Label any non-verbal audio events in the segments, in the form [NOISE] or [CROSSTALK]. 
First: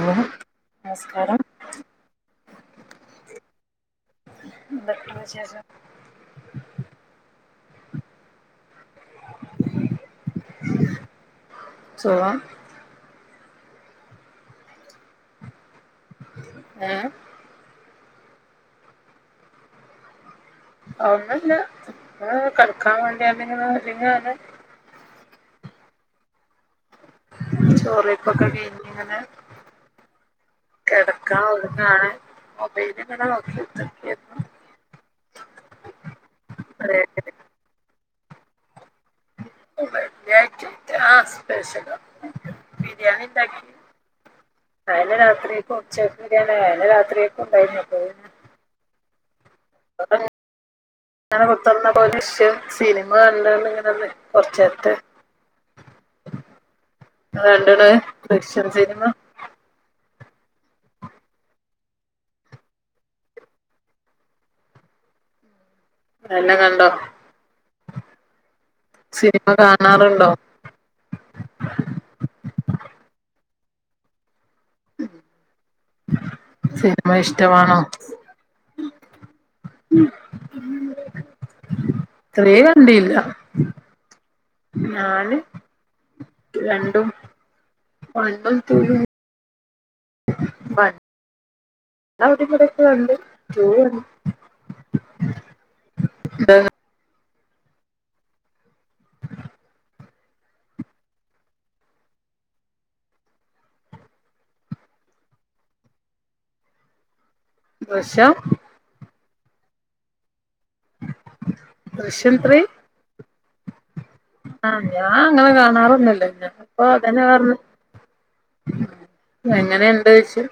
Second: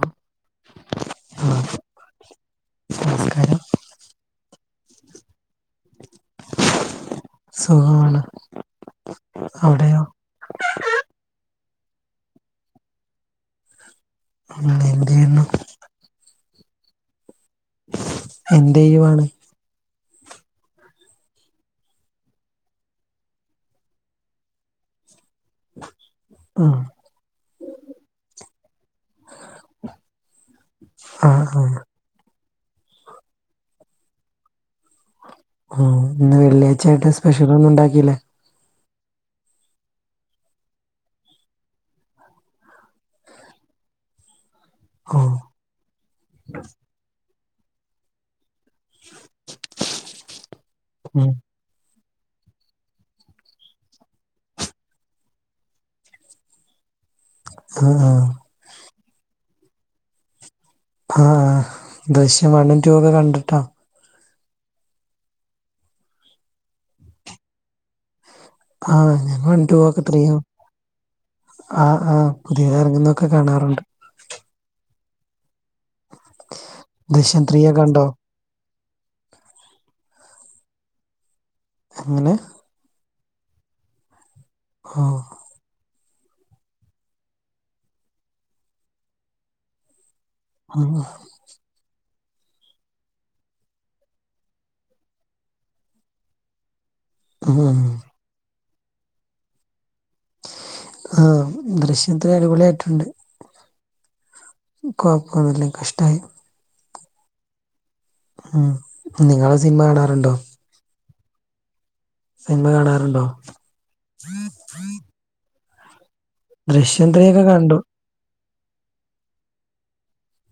Hello നമസ്കാരം. ആ നമസ്കാരം എന്തോക്കെണ്ട് വിശേഷം? സുഖാണ് അവ്ടേയോ? സുഖം. ഇങ്ങ്േന്ത്യന്നു. ഏഹ്. എന്തിയ്യുവാണ്. ഒന്നുല്ല. ഇ കടക്കാൻ വേണ്ടിങ്ങാൻഡ് ഇങ്ങനെ ഒരുങ്ങാണ്. ഉം. ചോറൈപ്പാക്കെ കഴിഞ്ഞ്ങ്ങനെ. ആ കെടകാം ആ ഒരുങ്ങാണ്. മൊബൈലിങ്ങനെ നോക്കികുത്തിരിക്കെരുന്നു. ആഹ് ഇന്ന് വെള്ള്യയിചായിട്ട് സ്പെഷ്യലൊന്നും ഇണ്ടാക്കില്ലേ. വെളള്ള്യായട്ട ആ സ്പെഷ്യല ബിരിയാണി ഉണ്ടാക്കി. അഎന്നെ ഓ രാത്രിക്കു ഉച്ചക്ക് ബരിയാണ അയനെ രാത്രിക്കുണ്ടായിരുന്നു അപ്പ അത്. കൊഴ്പ്പാണ്.. ഉം അങ്ങനെ കൊത്തറ്ന്ന് പോലെ ശ് സിനിമ കണ്ടാണ്ട് ഇങ്ങനെ കൊറച്ചേര്ത്തെ. രണ്ട്ണ് ആ ആ ദൃശ്യം സിനിമ. ആഹ ആഹ്. ദൃശ്യം വണ്ണും ടു ഒക്കെ കണ്ടിട്ടാ. എല്ലാം കണ്ടോ? ആഹ് ഞാൻ സിനിമ കണ്ടു ഒക്കെ കാണാറുണ്ടോ ത്രീയോ. ആഹ് ആഹ് പുതിയത് ഇറാങ്ങന്നൊക്കെ കാണാറുണ്ട്. സിനിമ ദൃശ്യം ത്രീ ഇഷ്ടമാണോ? ഒക്കെ കണ്ടോ എങ്ങനെ [UNINTELLIGIBLE] ണ്ടില്ല ഓ ഞാന്. രണ്ടും വണ്ണും ടു യും ആഹ്. വിടെ ഇവടെക്കെ കണ്ട് ടു കൺ ആഹ് ആ ദൃശ്യം ത്രീ അടിപൊളി ആയിട്ടുണ്ട് കൊഴപ്പൊന്നുമില്ല കഷ്ടമായി ഫ്രഷാ ഉം നിങ്ങൾ സിനിമ കാണാറുണ്ടോ ദൃശ്യം ത്രീ സിനിമ കാണാറുണ്ടോ ആഹ് അങ്ങനെ കാണാറൊന്നുമില്ല ഓ ചെലപ്പോ ദൃശ്യം അതല്ലേ ത്രീയൊക്കെ പറഞ്ഞെ കണ്ടു എങ്ങനെ ഒണ്ട് ചോദിച്ചു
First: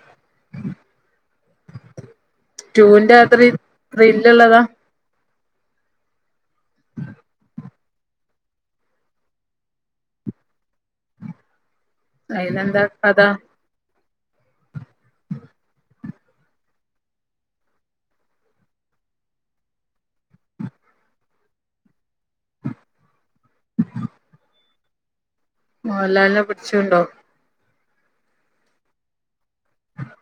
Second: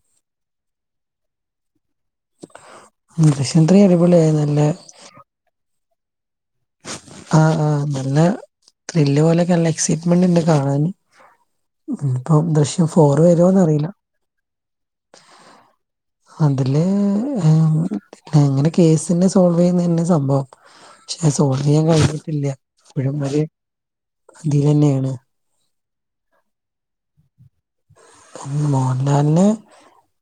ടൂ ന്റെ അത്രേ ദൃശ്യം ത്രീ അടിപൊളിയായി നല്ല ത്രില്ലുള്ളതാ ആഹ് ആഹ് നല്ല ത്രില്ല് പോലെയൊക്കെ നല്ല എക്സൈറ്റ്മെന്റ് ഉണ്ട് കാണാന് ഇപ്പോ അതിലെന്താ ദൃശ്യം ഫോർ കഥ വരുമോന്ന് അറിയില്ല അതില് ഇങ്ങനെ കേസിൻ്റെ സോൾവ് ചെയ്യുന്ന തന്നെ സംഭവം പക്ഷെ സോൾവ് ചെയ്യാൻ കഴിഞ്ഞിട്ടില്ല ഇപ്പഴും അത് തീരുക തന്നെയാണ് മോഹൻ ലാലിനെ പിടിച്ചോണ്ട് പോകുവോ മോഹൻലാലിനെ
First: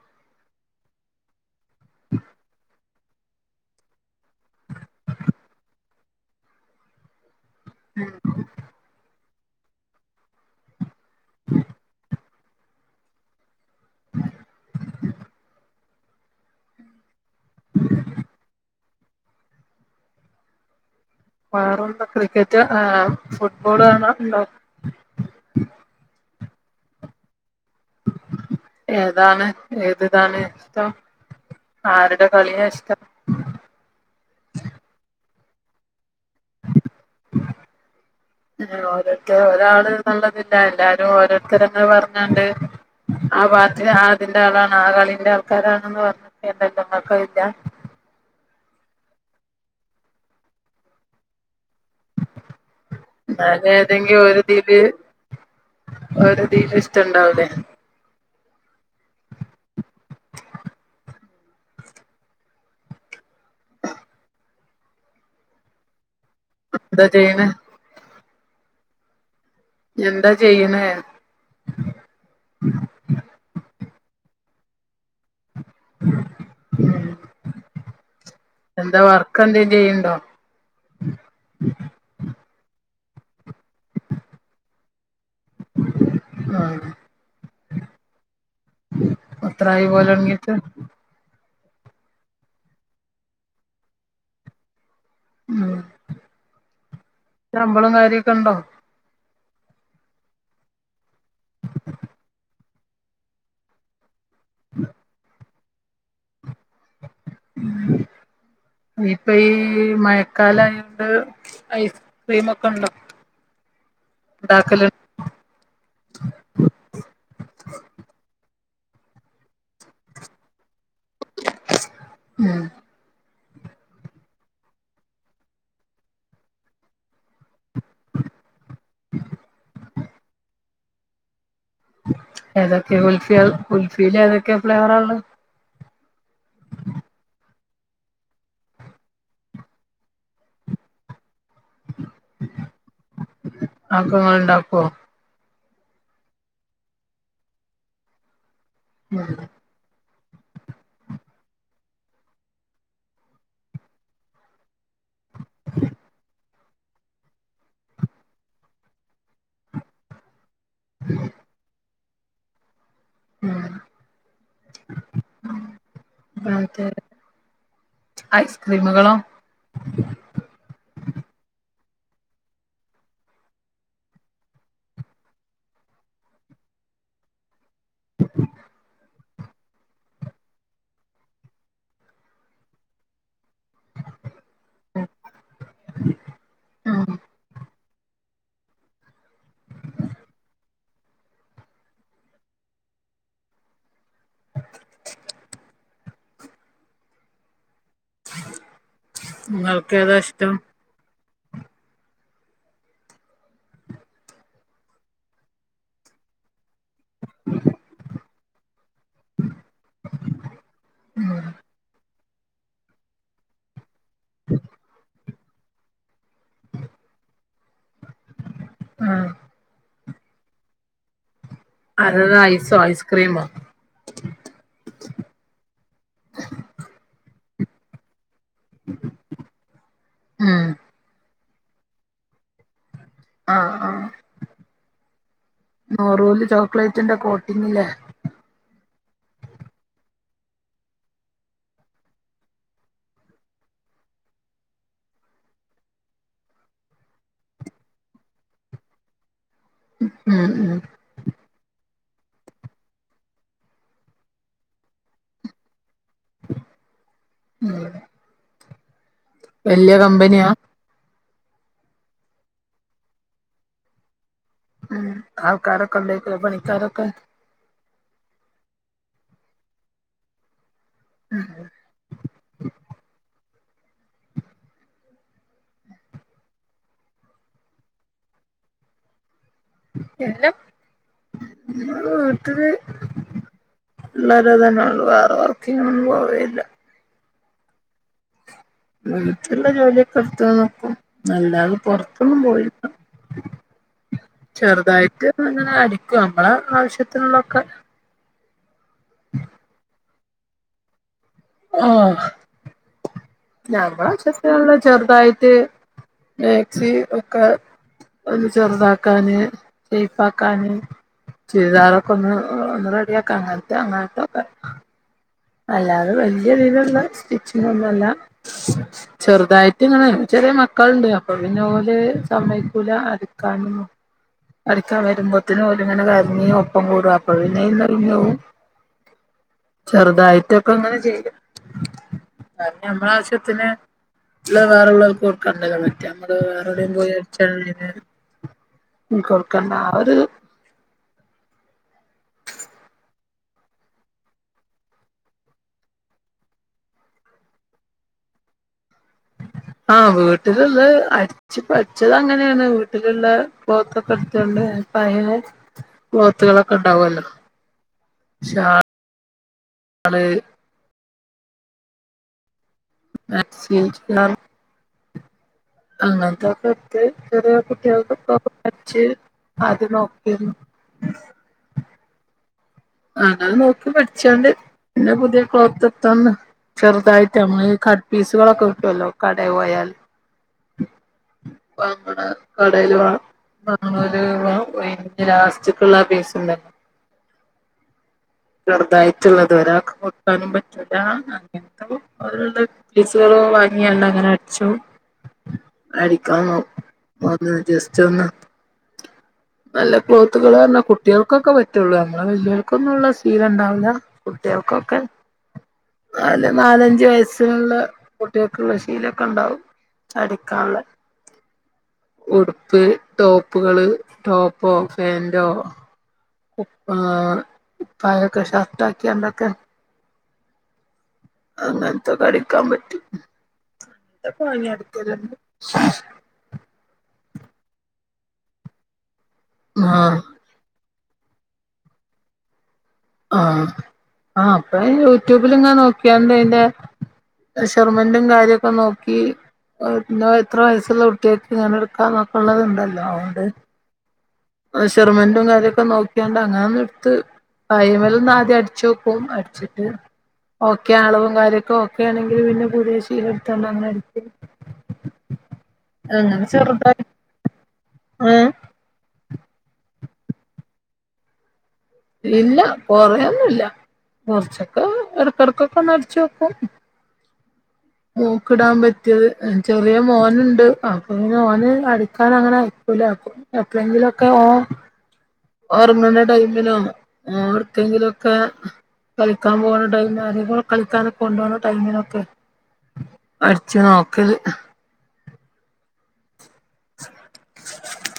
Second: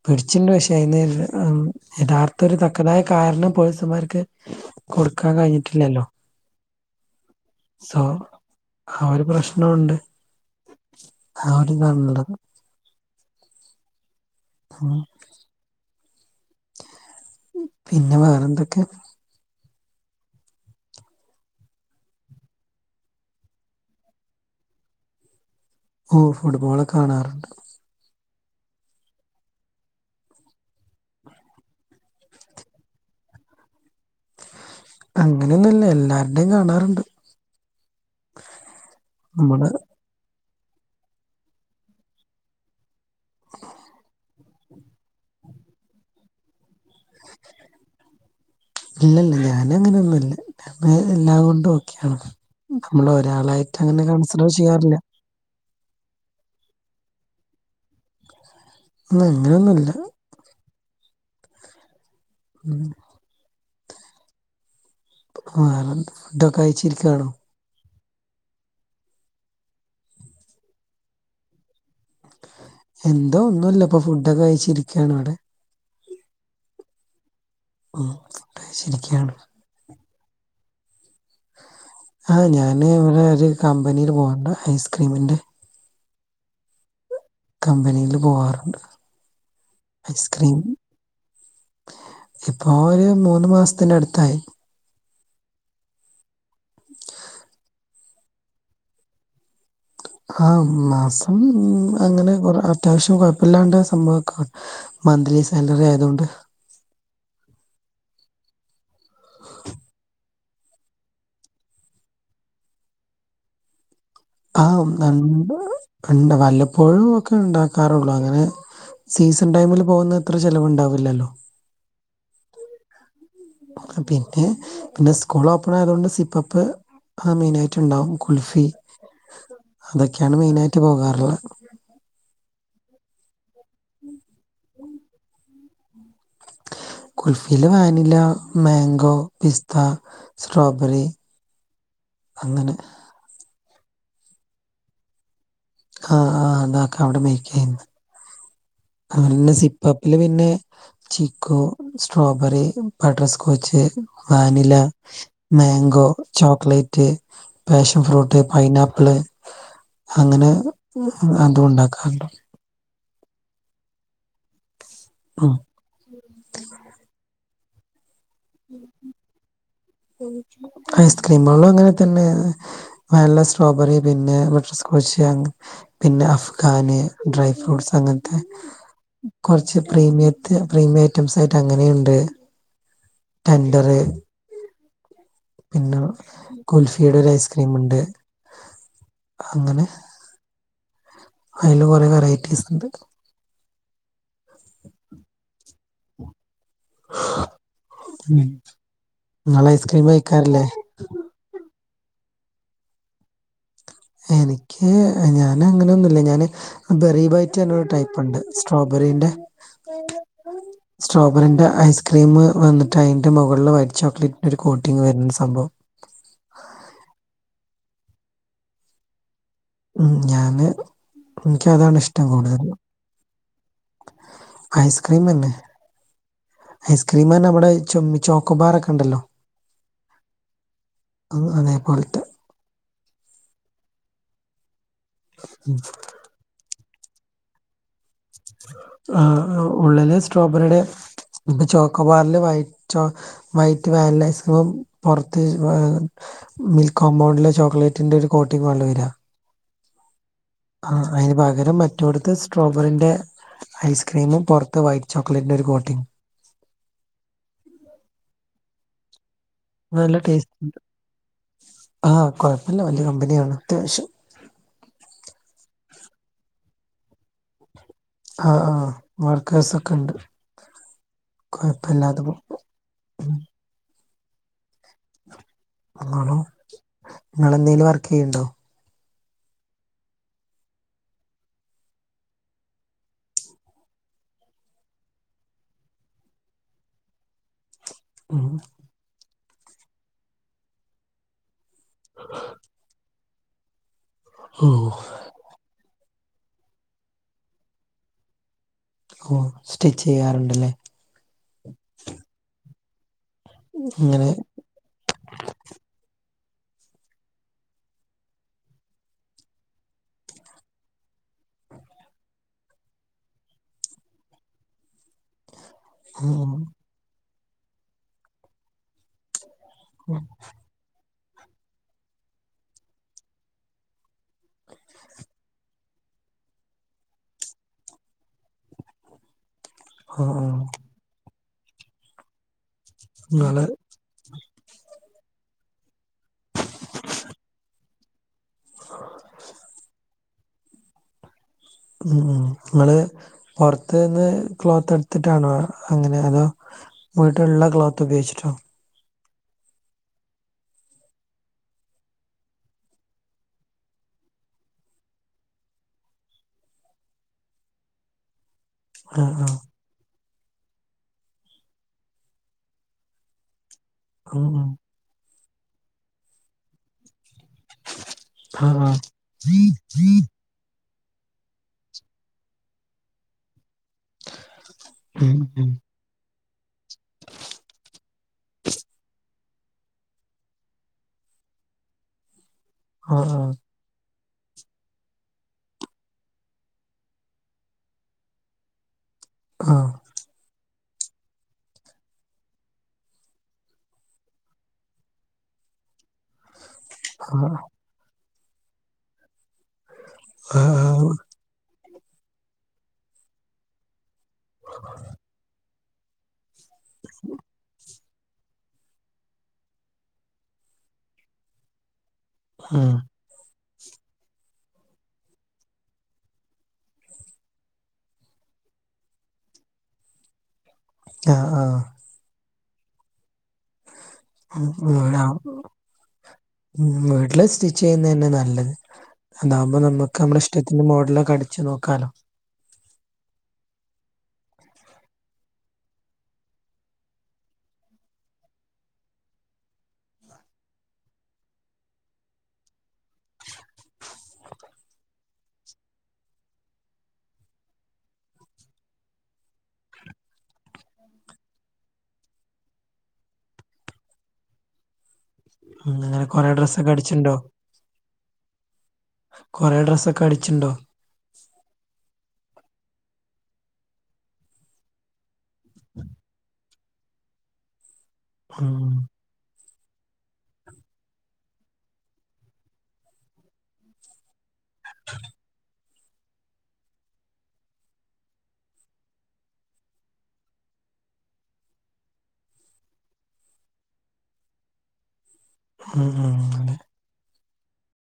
പിടിച്ചോണ്ട് പോകും പക്ഷെ അതില് ആം യഥാർത്ഥ ഒരു തക്കതായ കാരണം പോലീസുകാർക്ക് കൊടുക്കാൻ കഴിഞ്ഞിട്ടില്ലല്ലോ സോ ആ ഒരു പ്രശ്നമുണ്ട് ആര് കണ്ടു [UNINTELLIGIBLE] പിന്നെ വേറെ എന്തൊക്കെയാണ് വേറെന്താ ക്രിക്കറ്റ് ആ ഫുട്ബോൾ കാണുവൊ ഓ ഫുട്ബോള് കാണാറുണ്ട് ഏതാണ് ഏത് ഇതാണ് ഇഷ്ടം ആരുടെ കളിയാണ് ഇഷ്ടം അങ്ങനൊന്നുമില്ല എല്ലാർടേം ഇതിൽ ഓരോരുത്തർ നമ്മള് ഒരാള് ഉള്ളതില്ല എല്ലാരും ഓരോരുത്തരന്ന് പറഞ്ഞോണ്ട് ആ പാർട്ടി ആ അതിന്റെ ആളാണ് ആ കളിന്റെ ആൾക്കാരാണെന്ന് പറഞ്ഞിട്ട് നിങ്ങൾക്കത് ഇല്ല ഇല്ലല്ല ഞാന് അങ്ങനെയൊന്നുമില്ല എല്ലാം കൊണ്ട് നോ നമ്മള് ഒരാളായിട്ട് അങ്ങനെ കൺസിഡർ ചെയ്യാറില്ല അവരെ തീരെ ഇഷ്ടം ഉണ്ടാവില്ലേ ഉം അങ്ങനെയൊന്നുമല്ല ഉം ആ ഫുഡൊക്കെ എന്താ കഴിച്ചിരിക്കയാണോ ചെയ്യണ എന്താ ചെയ്യുന്നേ എന്തോ ഒന്നുമില്ല ഇപ്പൊ ഫുഡ് ഒക്കെ കഴിച്ചിരിക്കയാണ് ഇവിടെ ഉം എന്താ കഴിച്ചിരിക്കാണ് വർക്ക് എന്തേലും ചെയ്യുന്നുണ്ടോ ആഹ് ഞാന് ഇവിടെ ഒരു കമ്പനിയിൽ പോകുന്നുണ്ട് ഐസ്ക്രീമിന്റെ ആഹ് കമ്പനിയിൽ പോകാറുണ്ട് എത്രായി പോലൊടങ്ങീട്ട് ഐസ്ക്രീം ഇപ്പോ ഒരു മൂന്ന് മാസത്തിന്റെ അടുത്തായി ഉം ശമ്പളോം കാര്യോക്കെ ഉണ്ടോ ആ മാസം അങ്ങനെ അത്യാവശ്യം കുഴപ്പില്ലാണ്ട് സംഭവ മന്തിലി സാലറി ആയതുകൊണ്ട് ഇപ്പൊ ഈ മഴക്കാലായോണ്ട് ഐസ് ക്രീം ഒക്കെ ഉണ്ടോ ആഹ് ഉണ്ടാക്കല് ആണ്ട് വല്ലപ്പോഴും ഒക്കെ ഉണ്ടാക്കാറുള്ളു അങ്ങനെ സീസൺ ടൈമിൽ പോകുന്നത്ര ചെലവുണ്ടാവില്ലല്ലോ ഉം പിന്നെ പിന്നെ സ്കൂൾ ഓപ്പൺ ആയത് കൊണ്ട് സിപ്പപ്പ് മെയിനായിട്ട് റ്റ്ണ്ടാവും കുൽഫി അതൊക്കെയാണ് മെയിനായിട്ട് പോകാറുള്ളത് ഏതൊക്കെ കുൽഫി കുൽഫിൽ ഏതൊക്കെ ഫ്ലേവറാള്ളത് കുൽഫിൽ വാനില മാങ്കോ പിസ്ത സ്ട്രോബെറി അങ്ങനെ അതൊക്കെ ഇങ്ങള് ഇണ്ടാക്കോ ആഹ് ആഹ് അതാക്കാം അവിടെ മെയ്ക്ക് ചെയ്യുന്നു ഉം അതുപിന്നെ സിപ്പപ്പില് പിന്നെ chikoo strawberry butterscotch vanilla mango ചോ ചോക്ലേറ്റ് പാഷൻ ഫ്രൂട്ട് പൈനാപ്പിള് അങ്ങനെ അതും ഉണ്ടാക്കാറുണ്ട് ആഹ് ഉം അതേ അതെ ഐസ്ക്രീമുകളോ ഐസ്ക്രീമുകളും അങ്ങനെ തന്നെ വാനില സ്ട്രോബെറി പിന്നെ ബട്ടർ സ്കോച്ച് അങ്ങനെ പിന്നെ അഫ്ഗാന് ഡ്രൈ ഫ്രൂട്ട്സ് അങ്ങനത്തെ കുറച്ച് പ്രീമിയത്തെ പ്രീമിയം ഐറ്റംസ് ആയിട്ട് അങ്ങനെയുണ്ട് ടെൻഡറ് പിന്നെ ഉം കുൽഫിയുടെ ഒരു ഐസ്ക്രീം ഇണ്ട് അങ്ങനെ അതില് കുറെ വെറൈറ്റീസിണ്ട് നിങ്ങൾ നിങ്ങൾക്ക് ഐസ്ക്രീം ഏതാ ഇഷ്ടം കഴിക്കാറില്ലേ? എനിക്ക് ഞാൻ അങ്ങനെയൊന്നുല്ല ഞാന് ബെറി ബൈറ്റ് പറഞ്ഞ ഒരു ടൈപ്പുണ്ട് സ്ട്രോബറിന്റെ സ്ട്രോബറിന്റെ ഐസ് ക്രീം വന്നിട്ട് അൻ്റെ മുകളിലിൽ വൈറ്റ് ചോക്ലേറ്റിന്റെ ഒരു കോട്ടിംങ് വരുന്ന സംഭവം ആഹ് ഉം ഞാന് എനിക്ക് അതാണ് ഇഷ്ടം അതത് കൂടുതൽ ഐസോ ഐസ്ക്രീമോ ഐസ്ക്രീമന്നെ ഐസ്ക്രീമ് തന്നെ ഐബടെ ചുമ് ചോക്കോബാറൊക്കെ ഉണ്ടല്ലോ ഉം അതേ പോലത്തെ ആഹ് ആഹ് നെറൂൽ ചോക്ലേറ്റിന്റെ കോട്ടിങ്ലെ ആഹ് ആഹ് ഉള്ളില് സ്ട്രോബെറിയുടെ ഈ ചോക്കോബാറില് വൈറ്റ് വൈറ്റ് വാനില ഐസ്ക്രീമും പുറത്ത് മിൽകോമ്പൗണ്ടിൽ ചോക്ലേറ്റിന്റെ ഒരു കോട്ടിങ്ങ് പോലെ വരാ ഉം ഉം ആ അയിന് പകരം മറ്റോടത്‌ സ്ട്രോബെറിന്റെ ഐസ്ക്രീമും പുറത്ത് വൈറ്റ് ചോക്ലേറ്റിന്റെ ഒരു കോട്ടിങ്‌ ഉം വല്യ നല്ല കമ്പനിയാ ടേസ്റ്റ് ഉണ്ട് ആ കൊഴപ്പില്ല വലിയ കമ്പനിയാണ് അത്യാവശ്യം ഉം ആൾക്കാരൊക്കെ ഉണ്ടേയ്‌ക്കൂലെ പണിക്കാരൊക്കെ ആഹ് ആഹ് വർക്കേഴ്സ് ഒക്കെണ്ട് കുഴപ്പില്ലാതെ പോണു നിങ്ങളോ നിങ്ങൾ എന്തേലും വർക്ക് ചെയ്യണ്ടോ ഇല്ല ഞാൻ വീട്ടില് ള്ളരൊത് തന്നെ ള്ളൂ വേറെ വർക്ക്നൊന്നും പോവേല്ല ഉം. വീട്ടീള്ള ജോലിയൊക്കെ എടുത്ത് നോക്കും അല്ലാതെ പൊറത്തൊന്നും പോയില്ല ഓഹ് ചെറുതായിട്ട്ങ്ങനെ അടിക്കും അമ്മളെ ആവശ്യത്തിനുള്ളൊക്കെ ഓ സ്റ്റിച്ച് ചെയ്യാറുണ്ടല്ലേ? ആഹ്. ഞമ്മളെ ഇങ്ങനെ ആവശ്യത്തിനുള്ളത് ചെറുതായിട്ട് മാക്സി ഒക്കെ ഒന്ന് ചെറുതാക്കാൻ ഷേപ്പ് ആക്കാന് ചുരിദാർ ഒക്കൊന്ന് ഒന്ന് റെഡിയാക്കാ അങ്ങത്തെ അങ്ങത്തെ ഒക്കെ അല്ലാതെ ഉം വലിയ ഉം ഇതില്ള്ള സ്റ്റിചിങ്ങോന്നല്ല ചെറുതായിട്ട് ഇങ്ങെ ചെറിയ മക്കളുണ്ട് അപ്പൊ പിന്നെ ഓല് സമയക്കൂല അടുക്കാനൊന്നു. അടിക്കാൻ വരുമ്പോത്തന് ഓല് ഇങ്ങനെ കരഞ്ഞ് ഒപ്പം കൂടും അപ്പോ പിന്നെ എല്ലാരു പോവു. ആഹ് ചെറുതായിട്ട് ആഹ് ഇപ്പം ഇങ്ങനെ ചെയു കാരണം മ്മള നിങ്ങള് ആവശ്യത്തിന് ഇല്ല വേറെള്ളവർക്ക് കൊടുക്കണ്ടല്ലോ മറ്റേ നമ്മള് വേറെ എവിടെേയും പോയി അടിച്ച ഒരുന്നേരം ഉം കൊടുക്കണ്ട ആ ഒരു ഉം ങ്ങള് പൊറത്ത് നിന്ന് ക്ലോത്ത് എടുത്തിട്ടാണ് അങ്ങനെ അതോ? വീട്ടിലുള്ള ക്ലോത്ത് ഉപയോഗിച്ചിട്ടോ? ആ വീട്ടില്ള്ള് അട് ച്ച് പഠിച്ചേങ്ങനെയാണ് വീട്ടിലുള്ള ക്ലോതൊക്കെ എടുത്തൊണ്ട് പയ ക്ലോത്തുകളൊക്കെ ഉണ്ടാവല്ലോ ശാ ആഹ്‌. അത് മാക്സിയും ചുരിദാറും ഉം. അങ്ങനക്കേത്ത് ചെറിയ കുട്ടിയൊക്ക് ടോപ് ആ ആ അടിച് ആദ്യം നോക്കെന്നു. അങ്ങനെ നോക്കി പഠിച്ചോണ്ട് പിന്നെ ഉം പുതിയ ഉം ക്ലോത്ത് തന്ന് ചെറുതായിട്ട് നമ്മൾ കട്ട് പീസുകളൊക്കെ കിട്ടുവല്ലോ കടേ പോയാല് നമ്മുടെ കടേല് വാ ആ ആ നമ്മെലൂർ ഒഴി ലാസ്റ്റ്ക്ക്ള്ള ആ പീസിന്റെ ണൊ? ചെറുതായിട്ടുള്ളത് ആ ഒരാൾക്ക് കൊടുക്കാനും പറ്റില്ല അങ്ങനത്തെ കൊ അങ്ങനുള്ള പീസുകള് വാങ്ങി അങ്ങനെ അടിച്ചു അടിക്കാ അ തെജസ്റ്റ് ഒന്ന് നല്ല ആ ക്ലോത്തുകളാണ് ആ കു ഉം ട്ടിയോൾക്കൊക്കെ പറ്റുള്ളൂ നമ്മടെ വല്ലികൾക്കൊന്നുള്ള ശീല ഇണ്ടാവൂല കുട്ടിയോൾക്കൊക്കെ നാല് നാലഞ്ച് വയസ്സിനുള്ള കുട്ടികൾക്കുള്ള ശീലൊക്കെ ഉണ്ടാവും അടിക്കാള്ളെ ഉടുപ്പ് ടോപ്പുകള് ടോപ്പോ ഫേന്റോ ഉപ്പാ കായക്ക് ഷർട്ട് ആക്കിയാണ്ടൊക്കെ ആ ആ അങ്ങനത്തൊക്കെ അടിക്കാൻ പറ്റും. ഇതൊക്കെ വാങ്ങി അടിക്കലുണ്ട് [UNINTELLIGIBLE] വീട്ടില് സ്റ്റിച്ച് ചെയ്യുന്ന തന്നെ നല്ലത്. അതാവകുമ്പോ നമ്മക്ക് ആഹ് നമ്മുടെ ഇഷ്ടത്തിന് മോഡല് ഒക്കെ അടിച്ച് നോക്കാലോ. ആ അപ്പൊ യൂട്യൂബിൽ ഇങ്ങനെ നോക്കിയാണ്ട് അയിന്റെ മെഷർമെന്റും കാര്യക്കെ നോക്കി ന്തോ എത്ര വയസ്സുള്ള കുട്ടിയക്ക് ഇങ്ങനെ എടുക്കാൻ ഒക്കെ ഉള്ളത് ഉണ്ടല്ലോ അതോണ്ട് മെഷർമെന്റും കാര്യൊക്കെ നോക്കിയാണ്ട് അങ്ങന ഒന്ന് എടുത്ത് പയമേലൽ ഒന്ന് ആദ്യം അടിച്ച് നോക്കും അടിച്ചിട്ട് ഓക്കെ ആളവും കാര്യങ്ങൾ ഓക്കെ ആണെങ്കിൽ പിന്നെ പുതിയ ശീല എടുത്തോണ്ട് അങ്ങനെ അടിക്കു അങ്ങനെ കൊറേ ഡ്രസ്സൊക്കെ അടിച്ചിണ്ടോ? ഏഹ് കുറേ ഡ്രസ്സൊക്കെ അടിചിണ്ടോ? ഇല്ല കൊറേയൊന്നു ഇല്ല കുറച്ചൊക്കെ എടാ ഇടക്കൊക്കെ ഒന്ന് അടിച്ച് നോക്കും മോക്കിടാൻ ഉം പറ്റ യത് ചെറിയ മോൻ ഉണ്ട് അപ്പൊ ഓന് അടുക്കാൻ അങ്ങനെ ഒക്കൂല അപ്പൊ എപ്പോഴെങ്കിലൊക്കെ ഓ ഓർങ്ങണ ടൈമിലോ ആർക്കെങ്കിലും ഒക്കെ കളിക്കാൻ പോകണ ടൈമില് ആരേ കൂടെകളിക്കാനൊക്കെ കൊണ്ട് പോണ ടൈമിനൊക്കെ അടിച്ച് നോക്കല്. ഉം ഉം